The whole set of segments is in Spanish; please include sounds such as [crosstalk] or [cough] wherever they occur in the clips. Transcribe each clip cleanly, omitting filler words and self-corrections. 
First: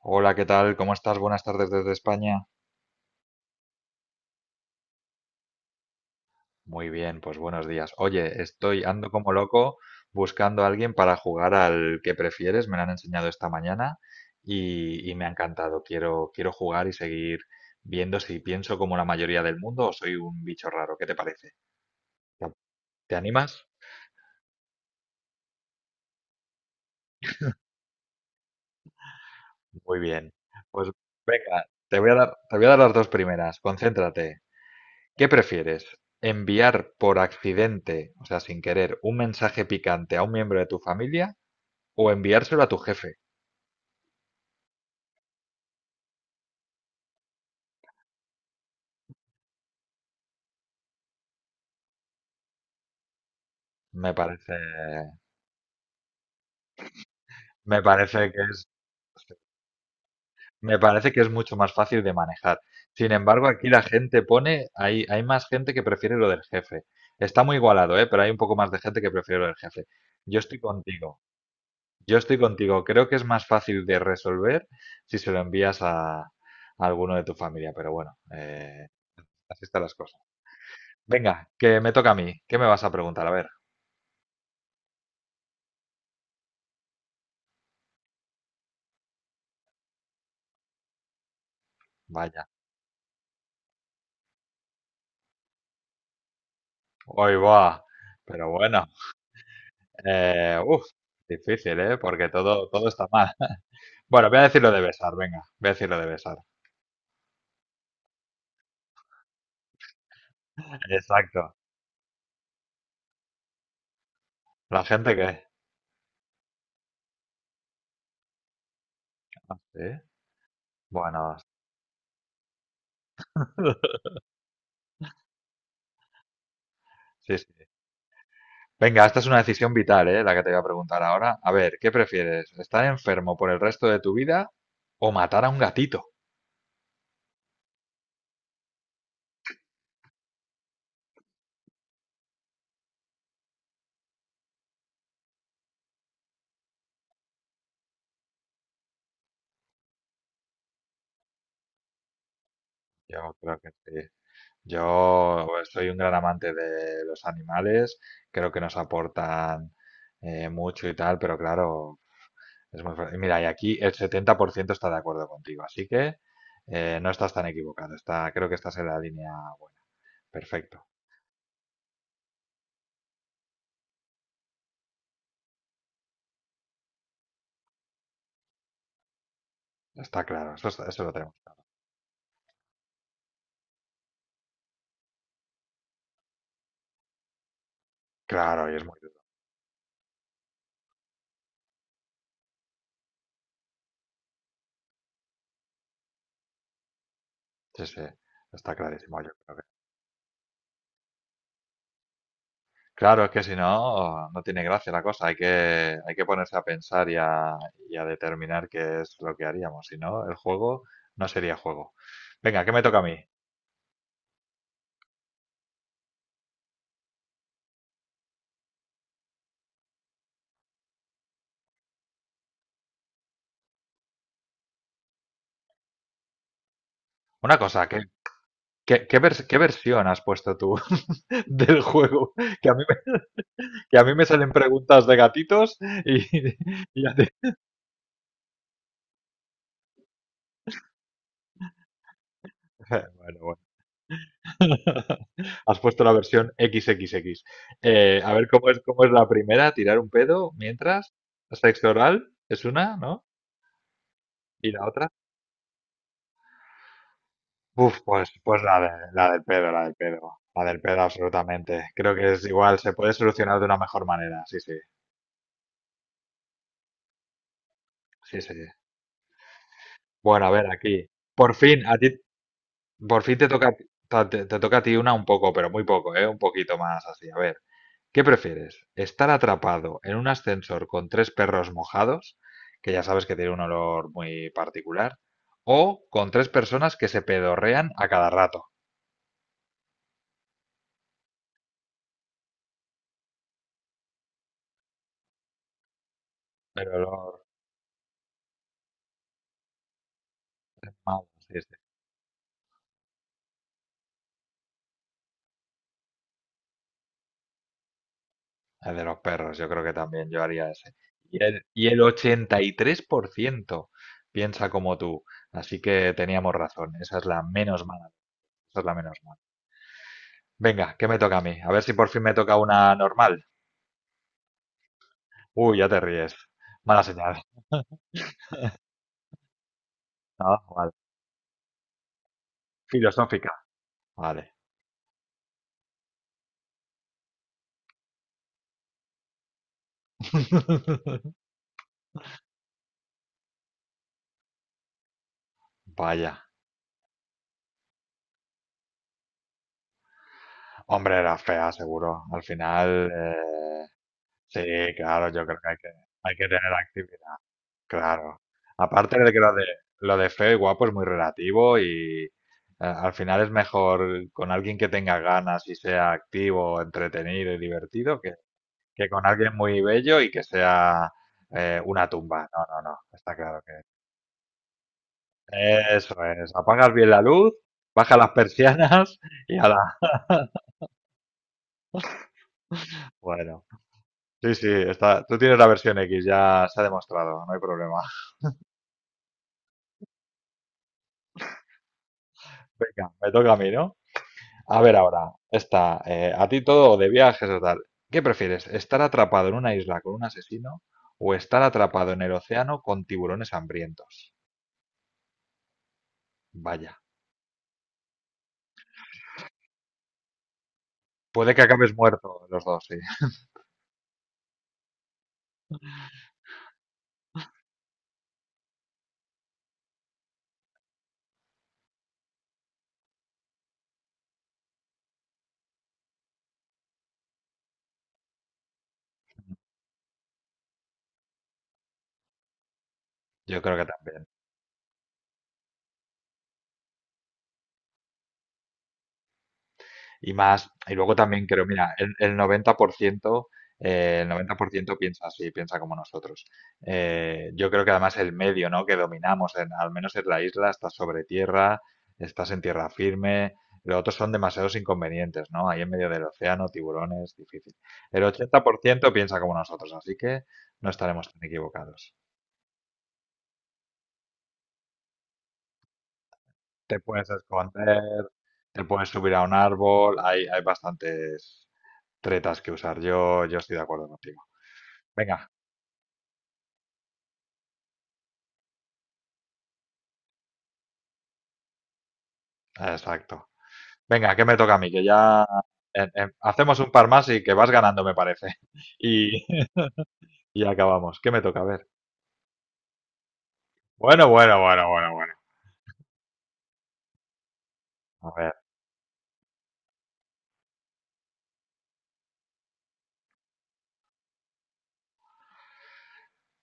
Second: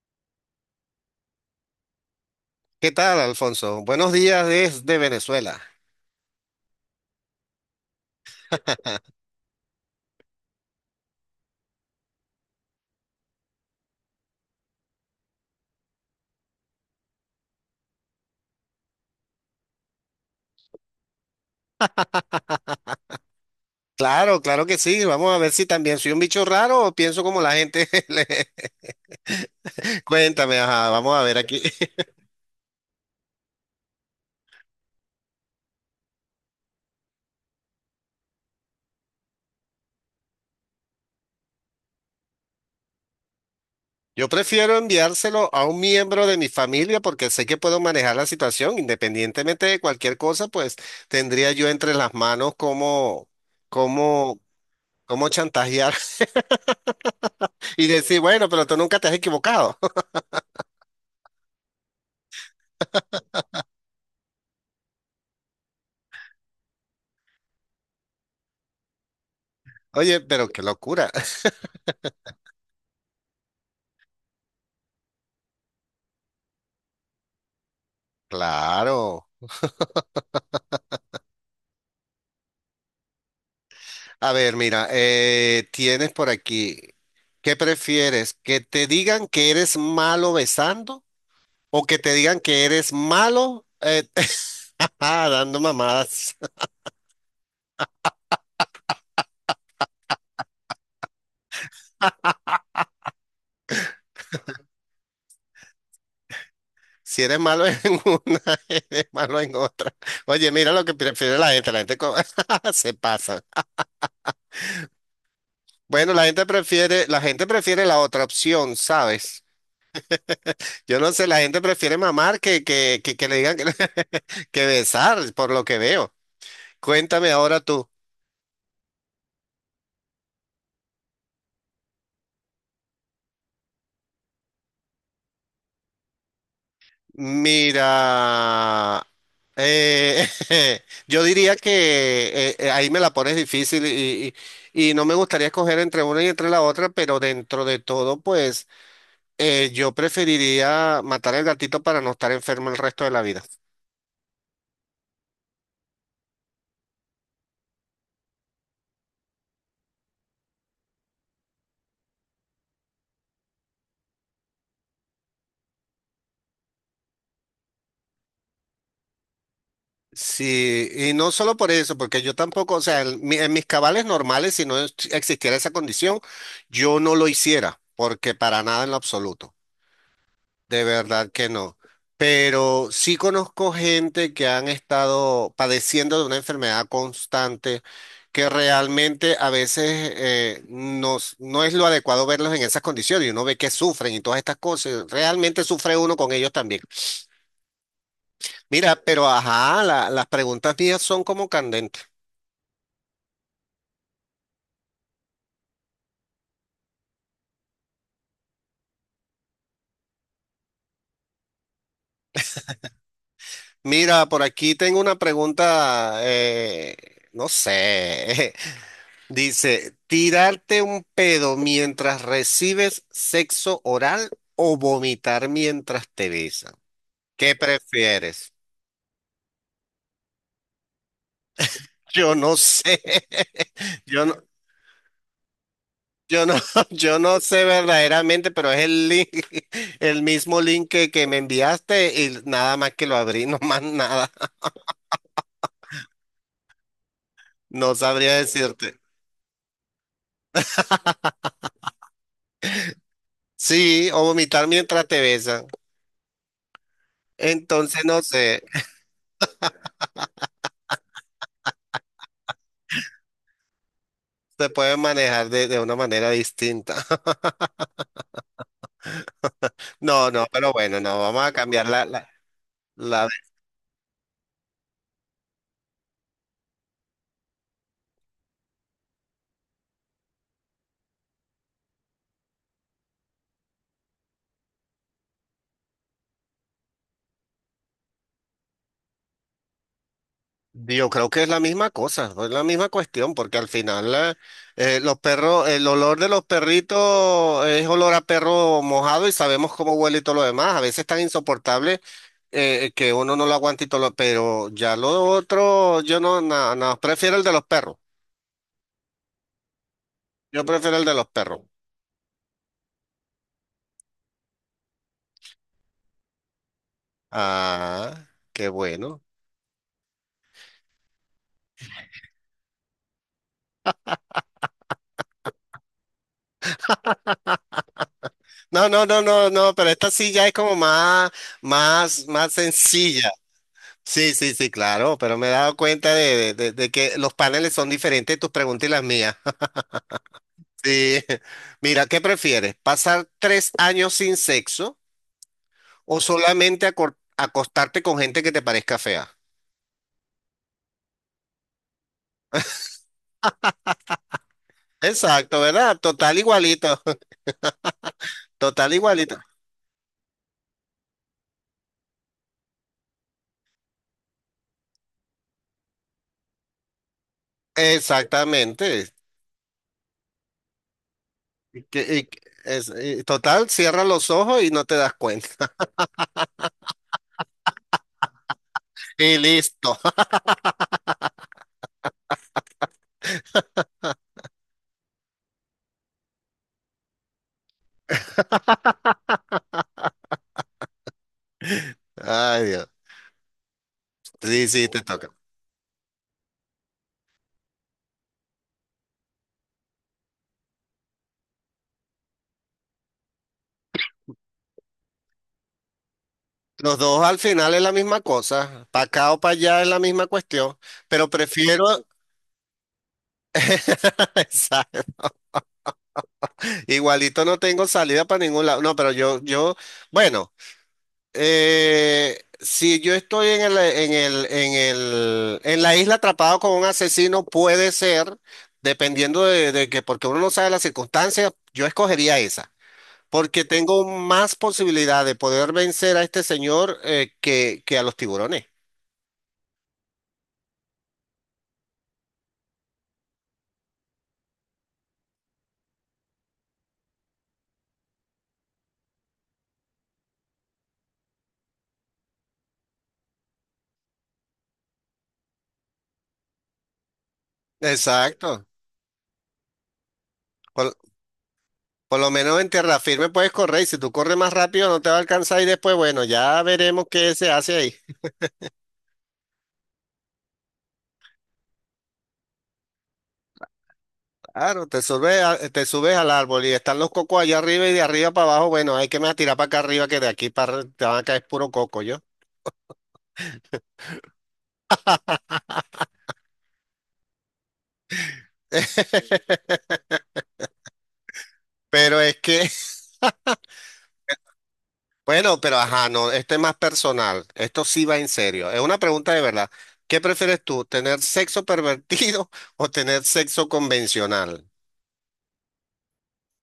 Hola, ¿qué tal? ¿Cómo estás? Buenas tardes desde España. ¿Qué tal, Alfonso? Buenos días desde Venezuela. Muy bien, pues buenos días. Oye, estoy ando como loco buscando a alguien para jugar al que prefieres. Me lo han enseñado esta mañana y me ha encantado. Quiero jugar y seguir viendo si pienso como la mayoría del mundo o soy un bicho raro. ¿Qué te parece? ¿Te [laughs] te animas? Claro, claro que sí. Vamos a ver si también soy un bicho raro o pienso como la gente. [laughs] Muy bien. Cuéntame, ajá, Pues vamos a ver aquí. venga, [laughs] te voy a dar las dos primeras. Concéntrate. ¿Qué prefieres? ¿Enviar por accidente, o sea, sin querer, un mensaje picante a un miembro de tu familia o enviárselo a tu jefe? Yo prefiero enviárselo a un miembro de mi familia porque sé que puedo manejar la situación. Independientemente de cualquier cosa, pues tendría yo entre las manos Me cómo, parece, cómo chantajear [laughs] me y decir, parece que bueno, pero es, tú nunca te has equivocado. me parece que es mucho más fácil de manejar. Sin embargo, aquí la gente pone, hay más gente que prefiere lo del jefe. Está muy igualado, ¿eh? Pero hay un poco más de gente que prefiere lo del jefe. [laughs] Oye, Yo pero estoy qué locura. contigo, [laughs] yo estoy contigo. Creo que es más fácil de resolver si se lo envías a alguno de tu familia, pero bueno, Claro. así están las cosas. Venga, que me toca a mí. ¿Qué me vas a preguntar? A ver, A ver, mira, tienes por aquí, ¿qué prefieres? ¿Que te digan que eres malo besando o que te digan vaya. que eres malo [laughs] dando mamadas? [laughs] Hoy va. Pero bueno, eh, uf, difícil, ¿eh? Porque todo está mal. [laughs] Bueno, voy a decir lo de besar, venga. Voy a decir lo de besar. Si eres malo en una, [laughs] eres malo en otra. Oye, mira lo que prefiere la Exacto. gente, [laughs] se pasa. La gente que... Bueno, la gente prefiere la otra opción, ¿sabes? ah, ¿sí? Yo no sé, Bueno, la gente prefiere mamar que le digan [laughs] [laughs] que besar, por lo que veo. Cuéntame sí, sí. ahora tú. Venga, esta es una decisión vital, ¿eh? La que te voy a preguntar ahora. A ver, ¿qué prefieres? ¿Estar enfermo por el resto de tu vida o matar a un gatito? Mira, eh, [laughs] yo diría que ahí me la pones difícil y no me gustaría escoger entre una y entre la otra, pero dentro de todo, pues yo preferiría matar al gatito para no estar enfermo el resto de la Yo vida. creo que sí. Yo soy un gran amante de los animales, creo que nos aportan mucho y tal, pero claro, es muy... fácil. Mira, y aquí el 70% está de acuerdo contigo, así que no estás tan equivocado, está, creo que estás en la línea buena. Perfecto, Sí, y no solo por eso, porque yo tampoco, o sea, en mis cabales normales, si no es- existiera esa condición, yo no lo hiciera, porque para nada en lo absoluto. está claro, eso, De está- eso lo verdad tenemos que claro. no. Pero sí conozco gente que han estado padeciendo de una enfermedad constante que Claro, y es muy duro. realmente a veces no es lo adecuado verlos en esas condiciones y uno ve que sufren y todas estas cosas. Realmente sufre uno con ellos también. Sí, sí, está Mira, clarísimo, pero yo creo. ajá, las preguntas mías son como candentes. Claro, es que si no, no tiene gracia la cosa. Hay que ponerse a pensar y a determinar qué es lo que haríamos. Si no, el juego no sería juego. Venga, ¿qué me toca a mí? Mira, por aquí tengo una pregunta, no sé, [laughs] dice, tirarte un pedo mientras recibes sexo oral o vomitar mientras te besan. ¿Qué Una cosa, prefieres? ¿Qué vers- qué versión has puesto tú [laughs] del juego? Yo no Que a mí me, sé. que a [laughs] mí Yo me no, salen preguntas de gatitos y, yo no, [laughs] [laughs] y ya yo te- no sé verdaderamente, pero es el link, [laughs] el mismo link que me enviaste y nada más que [laughs] lo Bueno, abrí, [laughs] no bueno. más nada. Has puesto la versión XXX. No A sabría ver decirte. cómo es la primera, tirar un pedo mientras. Sexo oral es una, ¿no? Sí, o vomitar Y la mientras otra. te besan. Uf, Entonces, no pues, pues sé, la, de- la del pedo, la del pedo, la del pedo absolutamente. Creo que es igual, se puede solucionar de una mejor manera, sí, se sí, puede manejar de una manera distinta. sí, sí. No, Bueno, a ver, pero bueno, aquí. no, vamos a Por fin, cambiar por la- fin te toca, ta- te toca a ti una un poco, pero muy poco, ¿eh? Un poquito más así. A ver, ¿qué prefieres? ¿Estar atrapado en un ascensor con tres perros mojados, que ya sabes que tiene un olor muy particular, o con tres personas que se pedorrean a cada rato? Yo creo que es la misma cosa, es la misma cuestión, porque al final los perros, el olor de los Pero olor perritos es olor a perro mojado y sabemos cómo huele y todo lo demás. A veces tan mal, sí. insoportable que uno no lo aguanta y todo lo... Pero ya lo otro, yo no, no, no, prefiero el de los perros. El de los perros, yo creo que también yo Yo haría ese. prefiero el de los Y perros. el 83% piensa como tú. Así que teníamos razón. Esa es la menos mala. Ah, qué Esa es la menos bueno. mala. Venga, ¿qué me toca a mí? A ver si por fin me toca una normal. Uy, ya te ríes. Mala señal. [laughs] No, no, no, no, no, pero esta sí ya es No, como vale. Más sencilla. Filosófica. Sí, sí, Vale. sí, claro, pero me he dado cuenta de que los paneles son diferentes, tus preguntas y las mías. [laughs] Sí. [laughs] Mira, ¿qué prefieres? ¿Pasar tres años sin sexo o Vaya. solamente acostarte con gente que te parezca fea? Hombre, era fea, seguro. Al final, sí, claro, yo creo Exacto, que ¿verdad? hay Total que tener igualito, actividad. Claro. [laughs] total Aparte de igualito. Lo de feo y guapo es muy relativo y al final es mejor con alguien que tenga ganas y sea activo, entretenido y divertido que Exactamente. con alguien muy bello y que sea una tumba. No, no, no, Y está claro total, que... cierra los ojos y no te das cuenta. Eso es, apagas bien la luz, baja las [laughs] persianas Y [laughs] y ala. listo. Bueno, sí, sí, está, tú tienes la versión X, ya se ha demostrado, no hay problema. [laughs] Ay, [laughs] Dios. Venga, me toca a mí, ¿no? Sí, A sí, ver te toca. ahora, está a ti todo o de viajes o tal. ¿Qué prefieres? ¿Estar atrapado en una isla con un asesino o estar atrapado en el océano con tiburones hambrientos? Los Vaya, dos al final es la misma cosa, para acá o para allá es la misma cuestión, pero puede que prefiero, acabes muerto los dos, sí. [laughs] [laughs] exacto. Igualito no tengo salida para ningún lado, no, pero yo, bueno, si yo estoy en en la isla atrapado con un asesino, puede ser, dependiendo de que, porque uno no sabe las circunstancias, yo escogería esa. Yo Porque creo que tengo también. más posibilidad de poder vencer a este señor que a los tiburones. Y más. Y luego también creo, mira, el 90% piensa así, piensa como nosotros. Yo creo que además el medio, ¿no? que dominamos, en- al menos en la isla, estás sobre tierra, estás en tierra firme. Los otros son demasiados inconvenientes, ¿no? Ahí en medio del océano, tiburones, difícil. El Exacto. 80% piensa como nosotros, así que no Con- estaremos tan equivocados. Por lo menos en tierra firme puedes correr y si tú corres más rápido no te va a alcanzar y después, bueno, ya Te veremos puedes qué se hace ahí. esconder, te puedes subir a un árbol, hay bastantes tretas que usar yo, yo estoy de acuerdo contigo. Claro, te subes, Venga, te subes al árbol y están los cocos allá arriba y de arriba para abajo, bueno, hay que me tirar para acá arriba que de aquí para te van a caer puro coco yo. exacto. Venga, que me toca a mí, que ya hacemos un par más y que vas ganando, me parece. [laughs] Y, [laughs] y acabamos. ¿Qué me toca? A ver. Pero es que, [laughs] Bueno. bueno, pero ajá, no, este es más personal, esto sí va en A ver. serio, es una pregunta de verdad. ¿Qué prefieres tú, tener sexo pervertido [laughs] o tener sexo convencional?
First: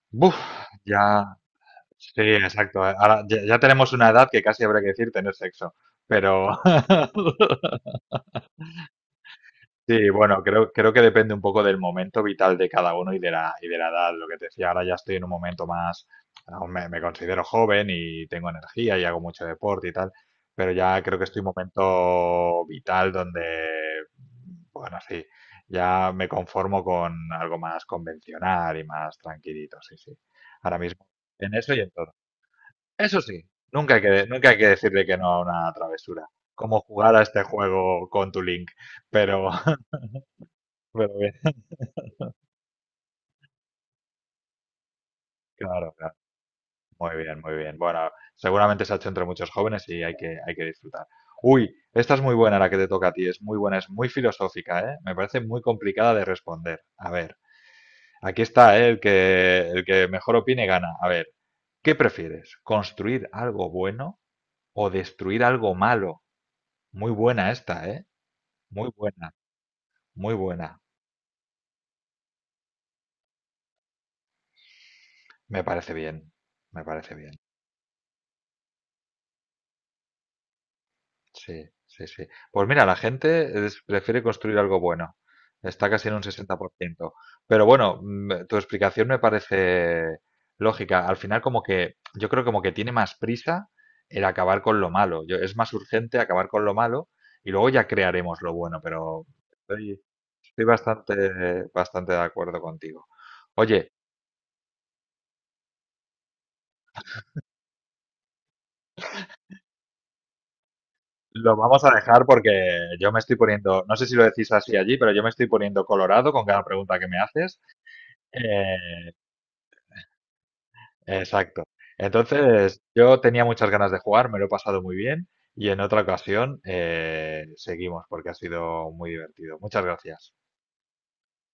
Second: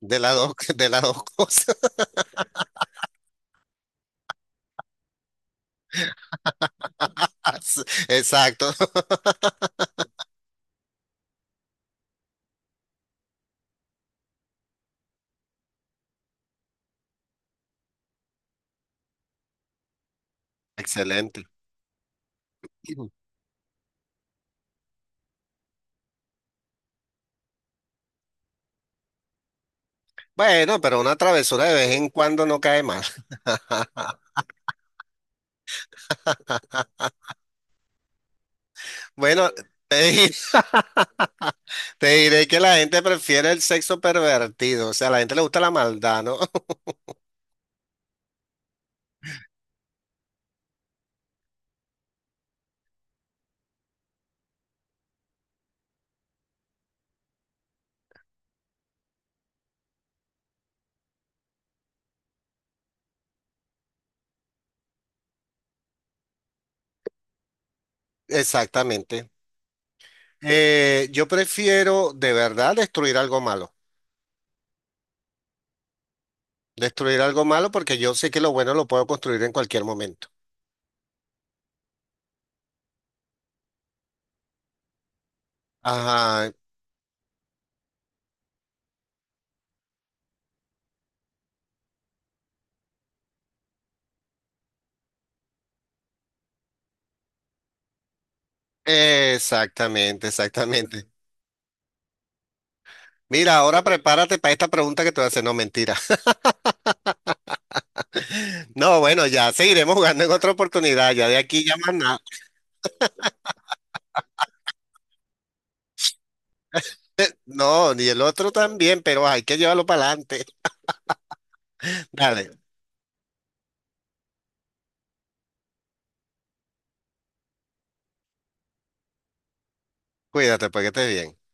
De las Buf, dos, [laughs] de las dos ya. cosas. Sí, exacto. Ahora ya, ya tenemos una edad que casi habría que decir tener sexo. Pero. [laughs] [laughs] Exacto, Sí, bueno, creo que depende un poco del momento vital de cada uno y de y de la edad. Lo que te decía, ahora ya estoy en un momento más, aún me considero joven y tengo energía y hago mucho deporte y tal, pero ya creo que estoy excelente. en un momento vital [clears throat] donde, bueno, sí, ya me conformo con algo más convencional y más tranquilito, sí, sí. Ahora Bueno, pero mismo una en travesura de eso y vez en en todo. cuando no cae mal. Eso [laughs] sí, nunca hay que decirle que no a una travesura, como jugar a este juego con tu link, pero, Bueno, [laughs] te, di- pero bien. te diré que la gente prefiere el sexo pervertido, o sea, a la gente le gusta la Claro, claro. maldad, ¿no? [laughs] Muy bien, muy bien. Bueno, seguramente se ha hecho entre muchos jóvenes y hay que disfrutar. Uy, esta es muy buena la que te toca a ti, es muy buena, es muy filosófica, ¿eh? Me parece muy complicada de responder. A ver, aquí está, ¿eh? El que mejor opine gana. A ver, ¿qué prefieres? ¿Construir algo bueno o destruir algo malo? Muy buena esta, ¿eh? Muy Exactamente. buena, muy buena. Yo prefiero de verdad Me parece bien, me parece destruir bien. algo malo porque yo sé que lo bueno lo puedo construir en cualquier momento. Sí, sí, sí. Pues mira, la gente es- prefiere construir algo bueno. Está casi en un Ajá, 60%. Pero bueno, tu explicación me parece lógica. Al final, como que yo creo como que tiene más prisa el acabar con lo malo. Yo, es más urgente acabar con lo malo y luego ya crearemos lo bueno. Pero estoy, exactamente, estoy exactamente. Bastante de acuerdo contigo. Mira, ahora Oye, prepárate para esta pregunta que te voy a hacer, no mentira. [laughs] No, bueno, ya seguiremos jugando en otra oportunidad, ya de lo aquí ya vamos a más nada. dejar porque yo me estoy poniendo, no sé si lo decís así allí, pero yo me estoy poniendo colorado con cada pregunta que me haces. No, y el otro también, Eh, pero hay que llevarlo para adelante. Exacto. [laughs] Dale, Entonces, yo tenía muchas ganas de jugar, me lo he pasado muy bien y en otra ocasión seguimos porque ha sido muy divertido. Muchas gracias. cuídate, porque estés bien.